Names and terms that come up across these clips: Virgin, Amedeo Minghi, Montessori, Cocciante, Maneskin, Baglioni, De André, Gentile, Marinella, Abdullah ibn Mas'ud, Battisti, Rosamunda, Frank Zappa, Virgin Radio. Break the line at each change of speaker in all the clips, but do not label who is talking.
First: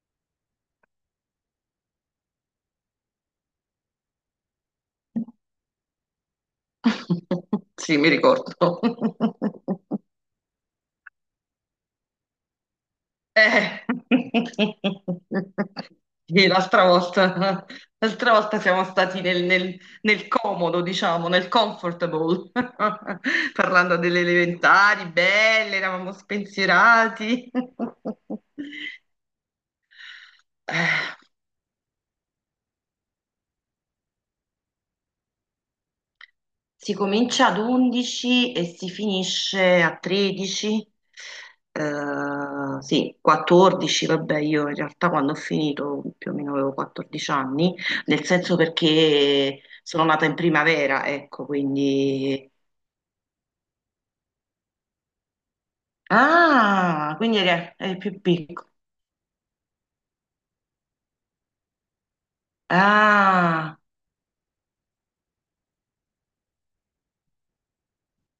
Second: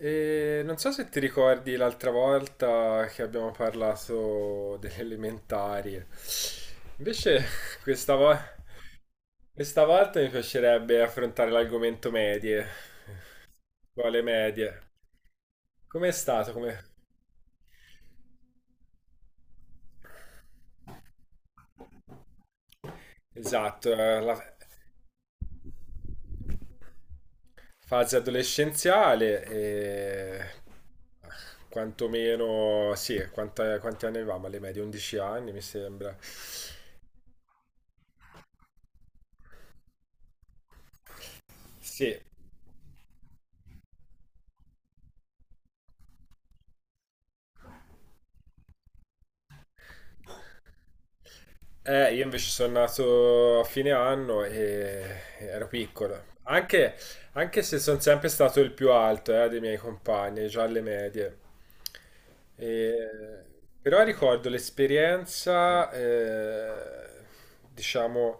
E non so se ti ricordi l'altra volta che abbiamo parlato delle elementari. Invece
Sì, mi
questa, vo-
ricordo.
questa volta mi piacerebbe affrontare l'argomento medie.
Eh.
Quale medie? Com'è
Sì,
stato? Come...
l'altra volta siamo stati nel comodo, diciamo, nel comfortable,
Esatto,
parlando delle
la
elementari, belle, eravamo spensierati.
fase adolescenziale
Eh.
eh, quantomeno, sì, quanti anni avevamo alle medie? 11 anni mi sembra.
Si comincia ad 11 e si finisce a 13,
Sì,
eh, sì, 14, vabbè, io in realtà quando ho finito più o meno avevo 14 anni, nel senso perché sono nata in primavera, ecco,
eh, io invece
quindi.
sono nato a fine anno e ero piccolo. Anche,
Ah, quindi
anche
eri,
se
eri
sono
più
sempre stato il
piccolo.
più alto, dei miei compagni, già alle medie. E-
Ah,
però ricordo l'esperienza, diciamo,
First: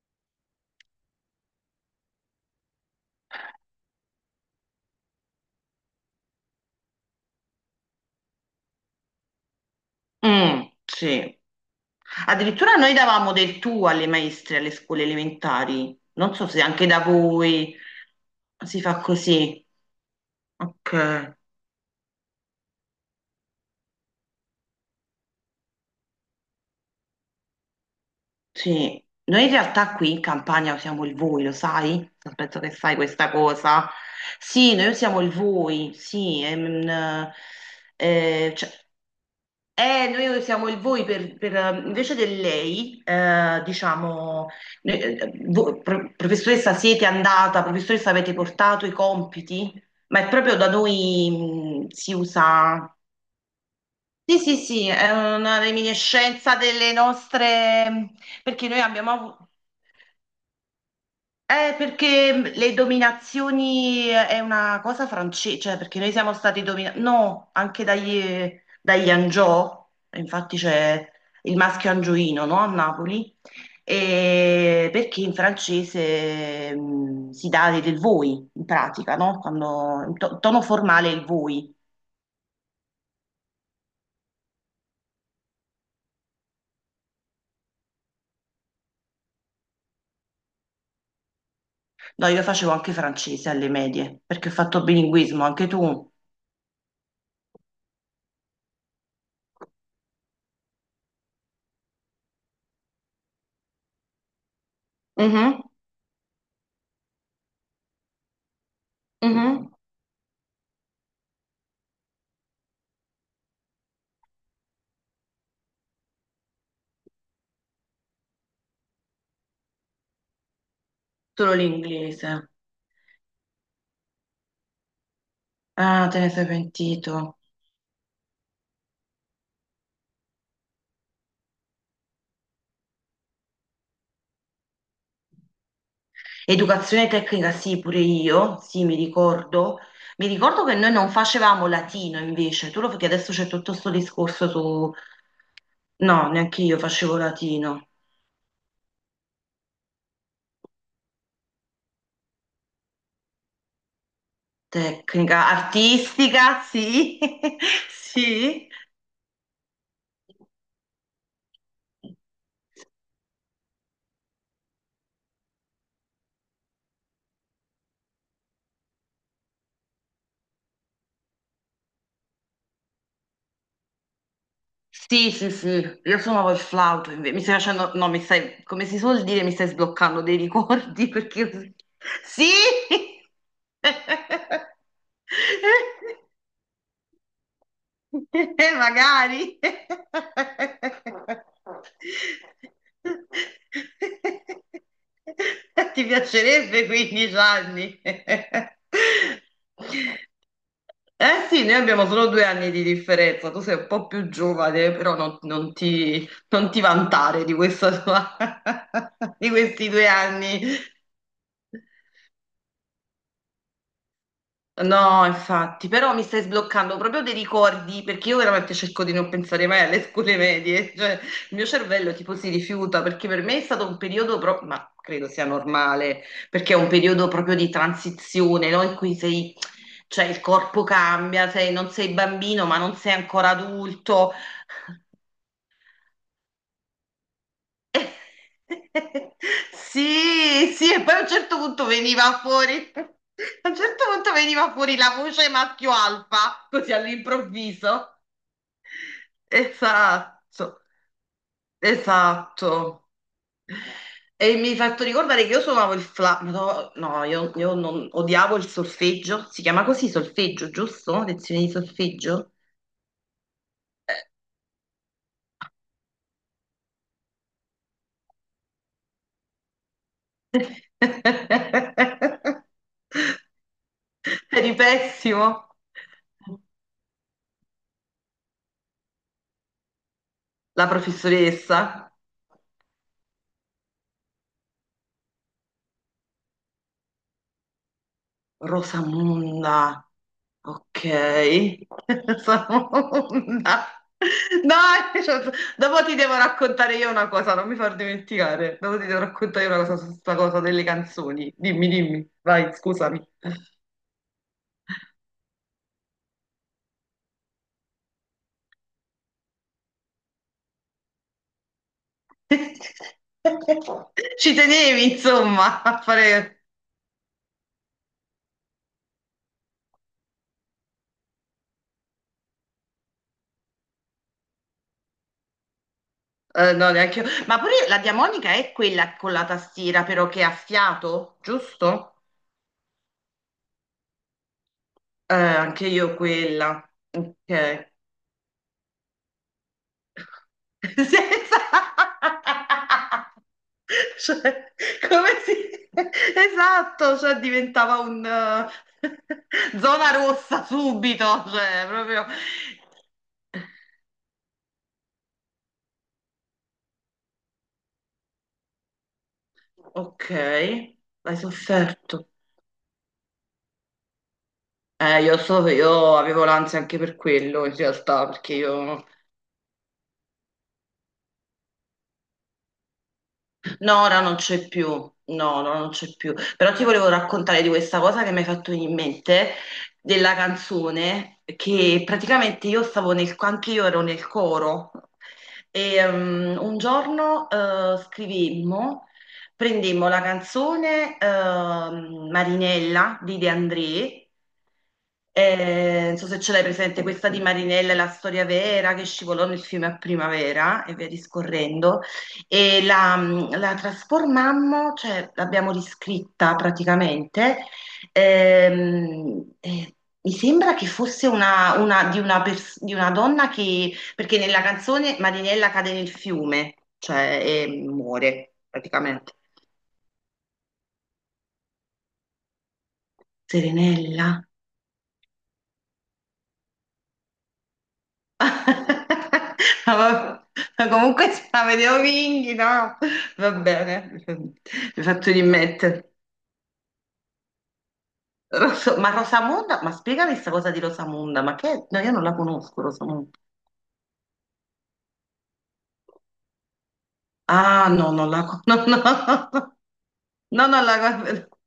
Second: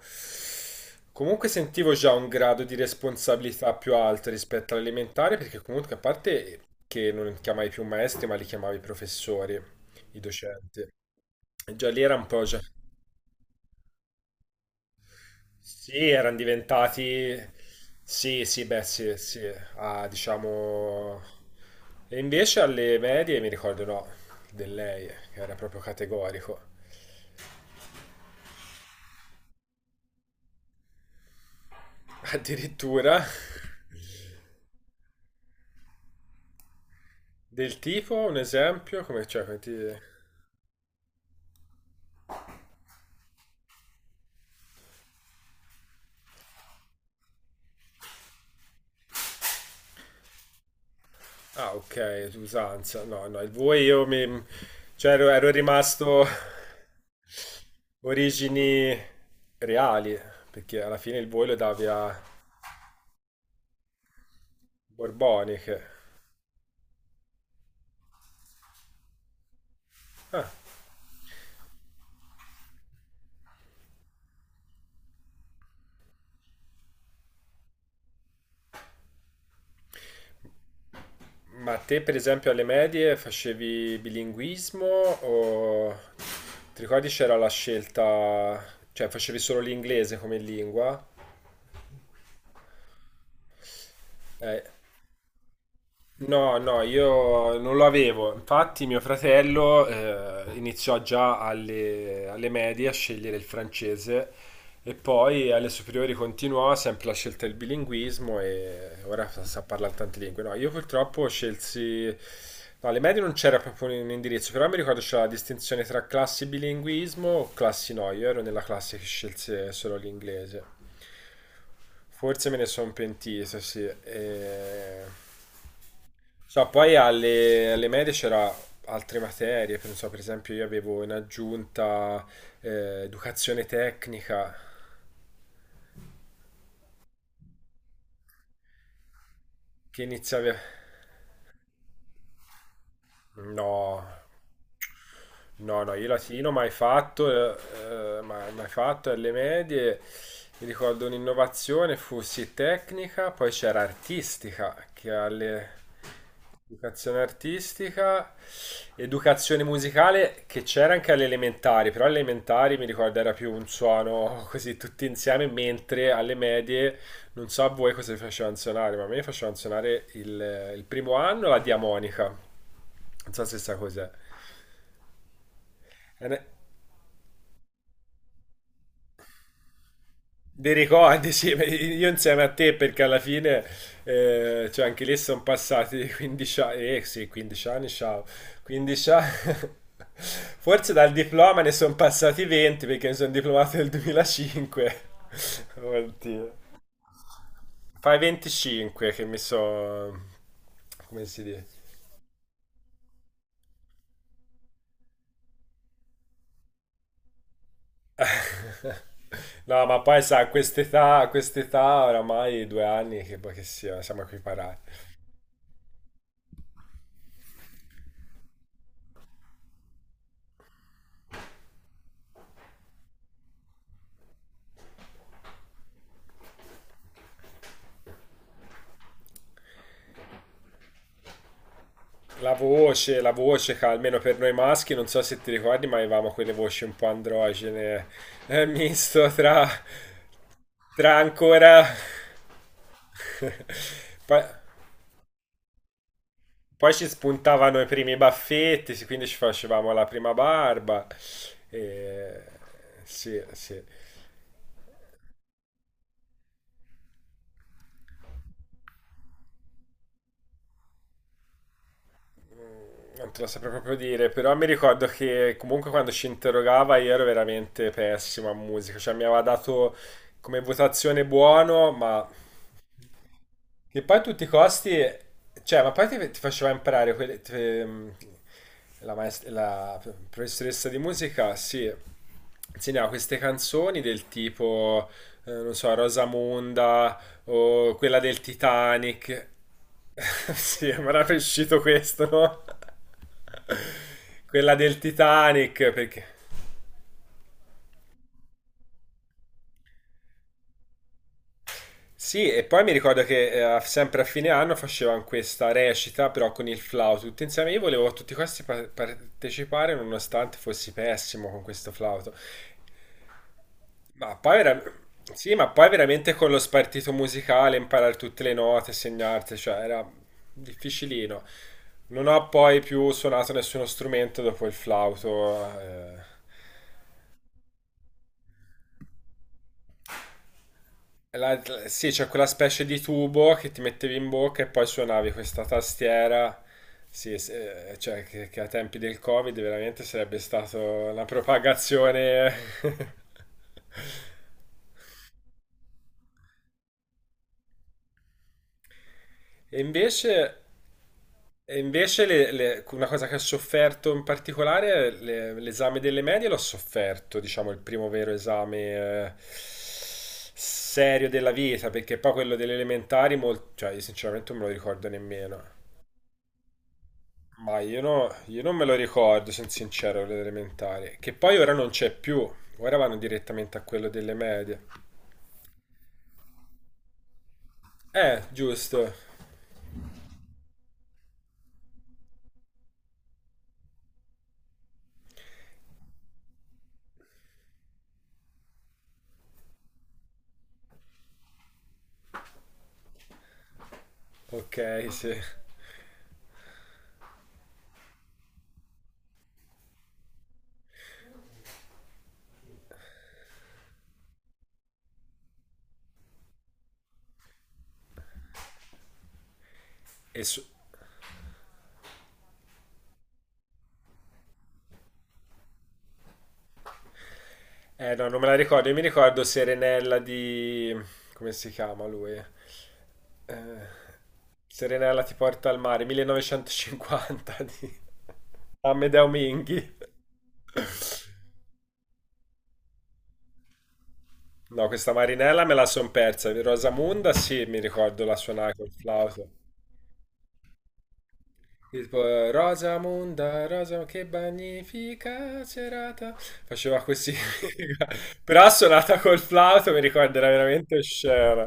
comunque sentivo già un grado di responsabilità più alto rispetto all'elementare, perché comunque a parte che non chiamavi più maestri, ma li chiamavi professori, i
mm,
docenti.
sì.
E già lì era un po' già...
Addirittura noi davamo del tu alle maestre alle scuole elementari,
Sì,
non
erano
so se anche da
diventati...
voi
Sì, sì,
si
beh,
fa
sì, sì.
così.
Ah,
Ok,
diciamo... E invece alle medie mi ricordo no, di lei, che era proprio categorico.
sì. Noi in realtà qui in Campania usiamo il voi, lo sai? Non penso che sai
Addirittura
questa cosa. Sì, noi usiamo il voi, sì.
del tipo, un
Eh, cioè-
esempio, come cioè, come ti-
noi usiamo il voi per, invece del lei, diciamo, professoressa siete andata, professoressa avete portato i compiti, ma è proprio da
ah,
noi,
ok,
si usa.
usanza. No, no, il voi io
Sì,
mi...
sì, sì, è
Cioè ero
una
rimasto
reminiscenza delle nostre, perché noi
origini
abbiamo avuto,
reali, perché alla fine il voi lo davi a
perché le dominazioni è una cosa francese, cioè
Borboniche.
perché noi siamo stati dominati, no, anche dagli Angiò,
Ah,
infatti c'è il maschio angioino, no, a Napoli, e perché in francese si dà del voi, in pratica, no? Quando, tono formale è il voi.
ma te, per esempio, alle medie facevi bilinguismo o ti ricordi c'era la scelta, cioè facevi solo l'inglese come lingua?
No, io facevo anche francese alle medie, perché ho
Eh,
fatto bilinguismo, anche tu.
No, no, io non lo avevo. Infatti, mio fratello iniziò già alle medie a scegliere il francese e poi
Mhm,
alle superiori continuò sempre la scelta del bilinguismo e ora sa, sa
mhm.
parlare tante lingue. No, io purtroppo scelsi. No, alle medie non c'era proprio un indirizzo, però mi ricordo c'era la distinzione tra classi bilinguismo o classi no. Io ero nella classe che scelse solo l'inglese.
Solo
Forse
l'inglese.
me ne sono pentito, sì. E...
Ah, te ne sei
so, poi
pentito.
alle medie c'era altre materie, non so, per esempio io avevo in aggiunta educazione tecnica
Educazione tecnica, sì, pure io, sì, mi ricordo.
che
Mi
iniziava...
ricordo che noi non facevamo latino invece, tu lo perché adesso c'è tutto questo
No,
discorso su.
no, no, io
No,
latino
neanche
mai
io facevo
fatto,
latino.
mai, mai fatto alle medie. Mi ricordo un'innovazione fu sì tecnica, poi c'era artistica, che
Tecnica,
alle...
artistica, sì,
Educazione artistica,
sì,
educazione musicale che c'era anche alle elementari, però alle elementari mi ricordo era più un suono così tutti insieme, mentre alle medie non so a voi cosa vi facevano suonare, ma a me facevano suonare il primo anno la diamonica. Non so se sa cos'è.
sì, sì, sì, io
È una-
suonavo il flauto, mi stai facendo, no, mi stai, come si suol dire, mi stai sbloccando dei
dei
ricordi
ricordi,
perché...
sì, ma
io-
io insieme
Sì!
a te perché alla fine, cioè anche lì sono passati 15 anni, eh sì, 15 anni, ciao, 15 anni,
Magari.
forse dal diploma ne sono passati 20 perché mi sono diplomato nel 2005,
Ti
oddio,
piacerebbe 15 anni?
fai 25 che mi so, come si
Eh sì,
dice?
noi abbiamo solo due anni di differenza, tu sei un po' più giovane, però non ti vantare di questa di
No,
questi
ma
due
poi sa,
anni.
a quest'età oramai 2 anni che, boh, che sia, siamo equiparati.
No, infatti, però mi stai sbloccando proprio dei ricordi perché io veramente cerco di non pensare mai alle scuole medie, cioè il mio cervello tipo si rifiuta perché per me è stato un periodo proprio, ma credo sia normale, perché è un periodo proprio di transizione, no? In cui sei, cioè il corpo cambia, non sei bambino ma non sei
La
ancora
voce, ca- almeno
adulto.
per noi maschi, non so se ti ricordi, ma avevamo quelle voci un po' androgene, misto tra,
Sì, sì, e poi
tra ancora...
a un certo punto
Poi,
veniva fuori la voce maschio alfa, così
poi ci spuntavano i
all'improvviso.
primi baffetti, sì, quindi ci facevamo la prima
Esatto,
barba. E...
esatto.
sì, sì.
E mi hai fatto ricordare che io suonavo il flauto, no, no, io non, odiavo il solfeggio, si chiama così solfeggio, giusto? Lezione di solfeggio?
Non te lo saprei proprio dire, però mi ricordo che comunque quando ci interrogava io ero veramente pessimo a musica, cioè mi aveva dato come votazione buono, ma che poi a tutti i
Eri
costi,
pessimo.
cioè, ma poi ti faceva imparare quelle, la, maest- la
La
professoressa di musica,
professoressa.
sì, insegnava queste canzoni del tipo, non so, Rosamunda o quella del Titanic.
Rosamunda,
Sì,
ok.
mi era uscito questo, no?
Rosamunda.
Quella del
Dai, cioè,
Titanic,
dopo ti
perché...
devo raccontare io una cosa, non mi far dimenticare. Dopo ti devo raccontare io una cosa su questa cosa delle canzoni. Dimmi, dimmi,
sì, e
vai,
poi mi ricordo
scusami.
che a- sempre a fine anno facevano questa recita, però con il flauto, tutti insieme. Io volevo a tutti questi pa- partecipare, nonostante fossi pessimo con questo flauto. Ma
Ci
poi era...
tenevi,
sì, ma
insomma,
poi
a
veramente con lo
fare.
spartito musicale, imparare tutte le note, segnarti, cioè era difficilino. Non ho poi più suonato nessuno strumento dopo il flauto. Eh.
No, neanche io. Ma pure la diamonica è quella con la tastiera, però che ha fiato,
Sì,
giusto?
c'è quella specie di tubo che ti mettevi in bocca e poi suonavi questa
Anche io
tastiera.
quella.
Sì,
Ok.
se- cioè che a tempi del Covid veramente sarebbe stata
Senza.
una propagazione.
Cioè, come si. Esatto, cioè diventava
E
zona
invece,
rossa subito,
e
cioè
invece
proprio.
una cosa che ho sofferto in particolare, le- l'esame delle medie l'ho sofferto, diciamo, il primo vero esame
Ok,
serio
hai
della vita, perché
sofferto.
poi quello delle elementari, mol- cioè io sinceramente non me lo ricordo nemmeno.
Io avevo l'ansia anche per quello in
Ma io,
realtà,
no-
perché
io non me lo
io.
ricordo, sono sincero, l'elementare. Che poi ora non c'è più. Ora vanno direttamente a
No,
quello
ora
delle
non c'è
medie.
più, no, ora non c'è più. Però ti volevo raccontare di questa cosa che mi hai fatto venire in
Giusto.
mente, della canzone, che praticamente anche io ero nel coro, e un giorno scrivemmo, prendemmo la canzone Marinella di De André,
Ok, sì.
non so se ce l'hai presente, questa di Marinella è la storia vera che scivolò nel fiume a primavera e via discorrendo e la trasformammo, cioè l'abbiamo riscritta praticamente. Ehm, eh, mi
E su-
sembra che fosse una, di una donna che, perché nella canzone Marinella cade nel fiume, cioè e
eh no, non me la
muore
ricordo. Io mi
praticamente.
ricordo Serenella di... come si chiama lui? Eh,
Serenella.
Serenella ti porta al mare, 1950 di Amedeo
Ma
Minghi.
va- ma comunque se la vedevo Vinghi, no? Va bene,
No,
mi
questa
faccio
Marinella me la son
rimettere.
persa. Di Rosamunda sì, mi ricordo la suonare col
Ma
flauto.
Rosamunda, ma spiegami questa cosa di Rosamunda, ma che? No,
Il
io non la
po-
conosco, Rosamunda.
Rosamunda, Rosa, che magnifica serata. Faceva così.
Ah, no, non la
Però suonata col
conosco.
flauto mi ricorderà
No, no, no,
veramente
no, non la.
scena.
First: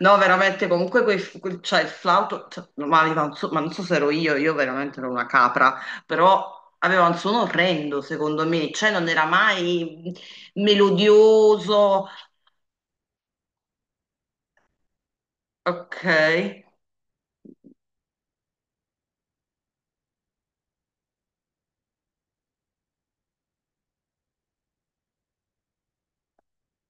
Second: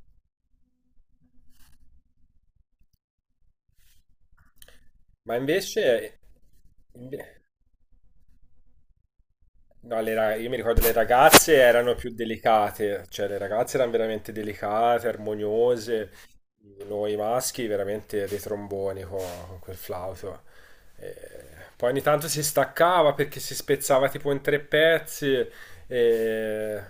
No, veramente, comunque cioè, il flauto, cioè, ma, aveva ma non so se ero io veramente ero una
Ma
capra,
invece...
però aveva un suono orrendo, secondo me, cioè non era
no,
mai
le ra- io mi ricordo le ragazze erano
melodioso.
più delicate, cioè le ragazze erano veramente delicate,
Ok.
armoniose, noi maschi veramente dei tromboni co- con, quel flauto. Eh, poi ogni tanto si staccava perché si spezzava tipo in 3 pezzi. E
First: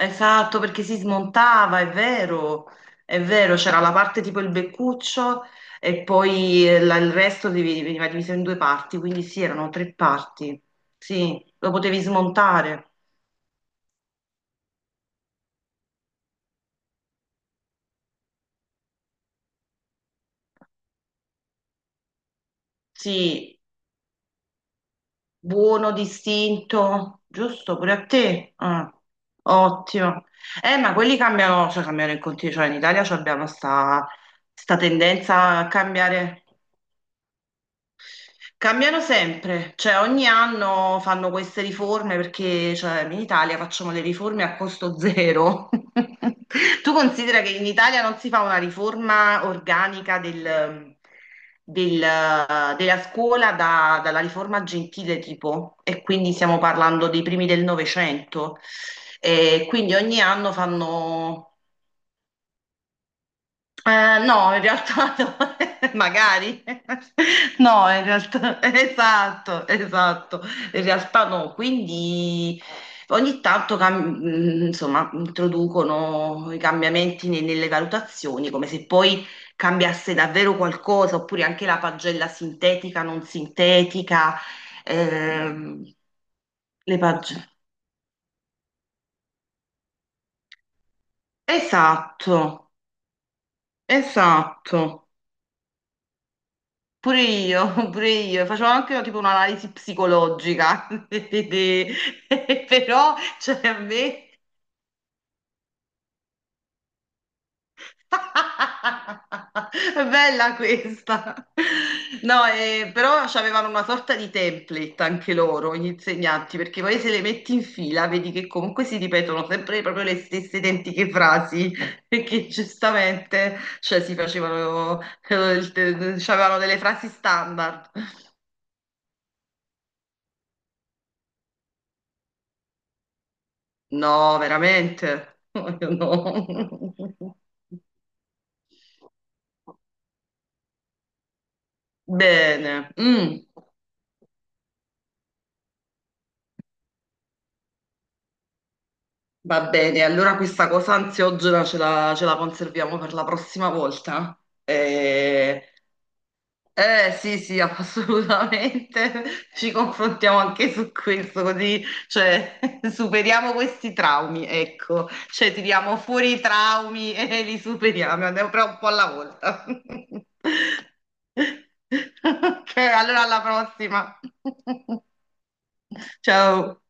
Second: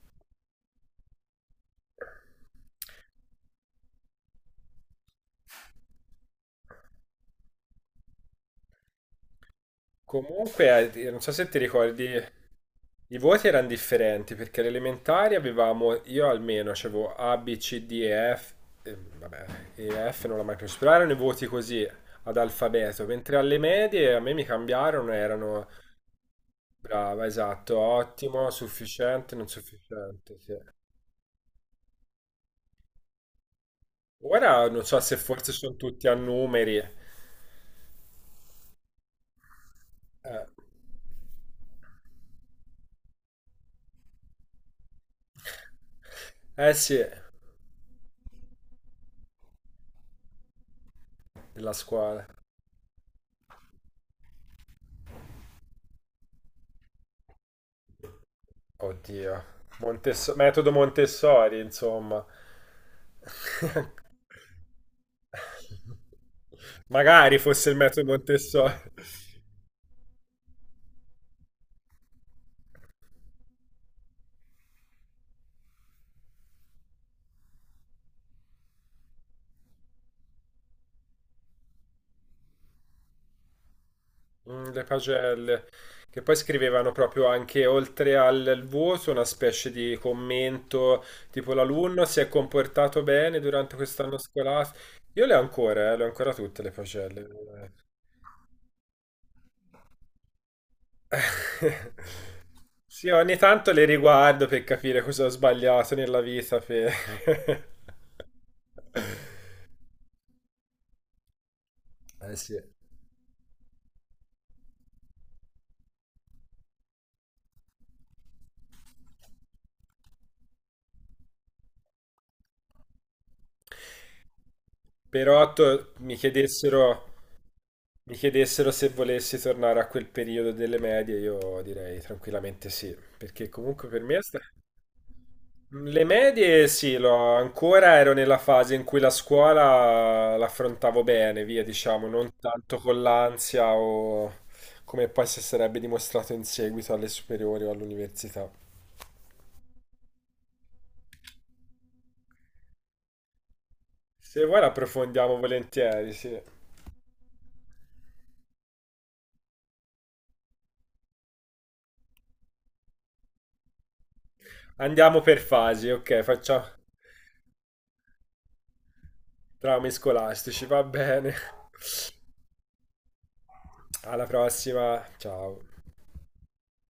Esatto, perché si smontava, è vero, c'era la parte tipo il beccuccio e poi il resto veniva diviso in due parti, quindi sì, erano tre parti,
comunque, non so
sì,
se ti
lo potevi
ricordi,
smontare,
i voti erano differenti perché alle elementari avevamo, io almeno avevo A, B, C, D e F, vabbè, E, F non l'ho mai preso, però erano i voti così ad alfabeto, mentre alle
sì,
medie a me mi cambiarono, erano
buono, distinto,
brava,
giusto,
esatto,
pure a
ottimo,
te, Ah,
sufficiente, non
ottimo.
sufficiente, sì.
Ma quelli cambiano, cioè cambiano in continuo, cioè in Italia ci abbiamo sta,
Ora
sta
non so se forse
tendenza a
sono tutti a
cambiare.
numeri.
Cambiano sempre, cioè ogni
Eh,
anno fanno queste riforme perché cioè, in Italia facciamo le riforme a costo zero.
eh
Tu
sì,
considera che in Italia non si fa una riforma organica
della scuola.
della scuola dalla riforma Gentile tipo, e quindi stiamo parlando dei primi del Novecento.
Oddio.
E quindi ogni
Montesso-
anno
metodo
fanno
Montessori, insomma.
no, in realtà no. Magari.
Magari fosse il
No, in
metodo
realtà,
Montessori.
esatto, esatto. In realtà no, quindi ogni tanto insomma, introducono i cambiamenti nelle valutazioni, come se poi cambiasse davvero qualcosa, oppure anche la pagella sintetica, non sintetica,
Mm, le pagelle.
ehm,
Che poi scrivevano
le
proprio
pagelle.
anche oltre al al voto una specie di commento tipo l'alunno si è
Esatto,
comportato bene durante quest'anno scolastico.
esatto.
Io le ho ancora tutte le
Pure
pagelle.
io, pure io, facevo anche tipo un'analisi psicologica,
Sì,
però
ogni
cioè
tanto
a
le
me
riguardo per capire cosa ho sbagliato nella vita. Per-
è bella questa.
eh
No,
sì.
però avevano una sorta di template anche loro, gli insegnanti, perché poi se le metti in fila vedi che comunque si ripetono sempre proprio le stesse identiche frasi, perché giustamente cioè, si facevano, eh,
Però to- mi
il- c'avevano delle
chiedessero.
frasi standard.
Mi chiedessero se volessi tornare a quel periodo delle medie, io direi tranquillamente sì, perché comunque per me è
No,
sta-
veramente?
le medie
No.
sì, l'ho- ancora ero nella fase in cui la scuola l'affrontavo bene, via, diciamo, non tanto
Bene,
con l'ansia o come poi si sarebbe dimostrato in seguito alle superiori o all'università.
va bene. Allora questa cosa ansiogena ce la conserviamo per la prossima volta.
Se vuoi l'approfondiamo
Eh,
volentieri, sì.
Eh sì, sì, assolutamente. Ci confrontiamo anche su questo, così, cioè, superiamo questi traumi, ecco.
Andiamo per
Cioè,
fasi,
tiriamo
ok,
fuori i
facciamo
traumi e li superiamo, andiamo però un po' alla volta.
traumi scolastici, va bene.
Ok, allora alla prossima.
Alla prossima, ciao.
Ciao.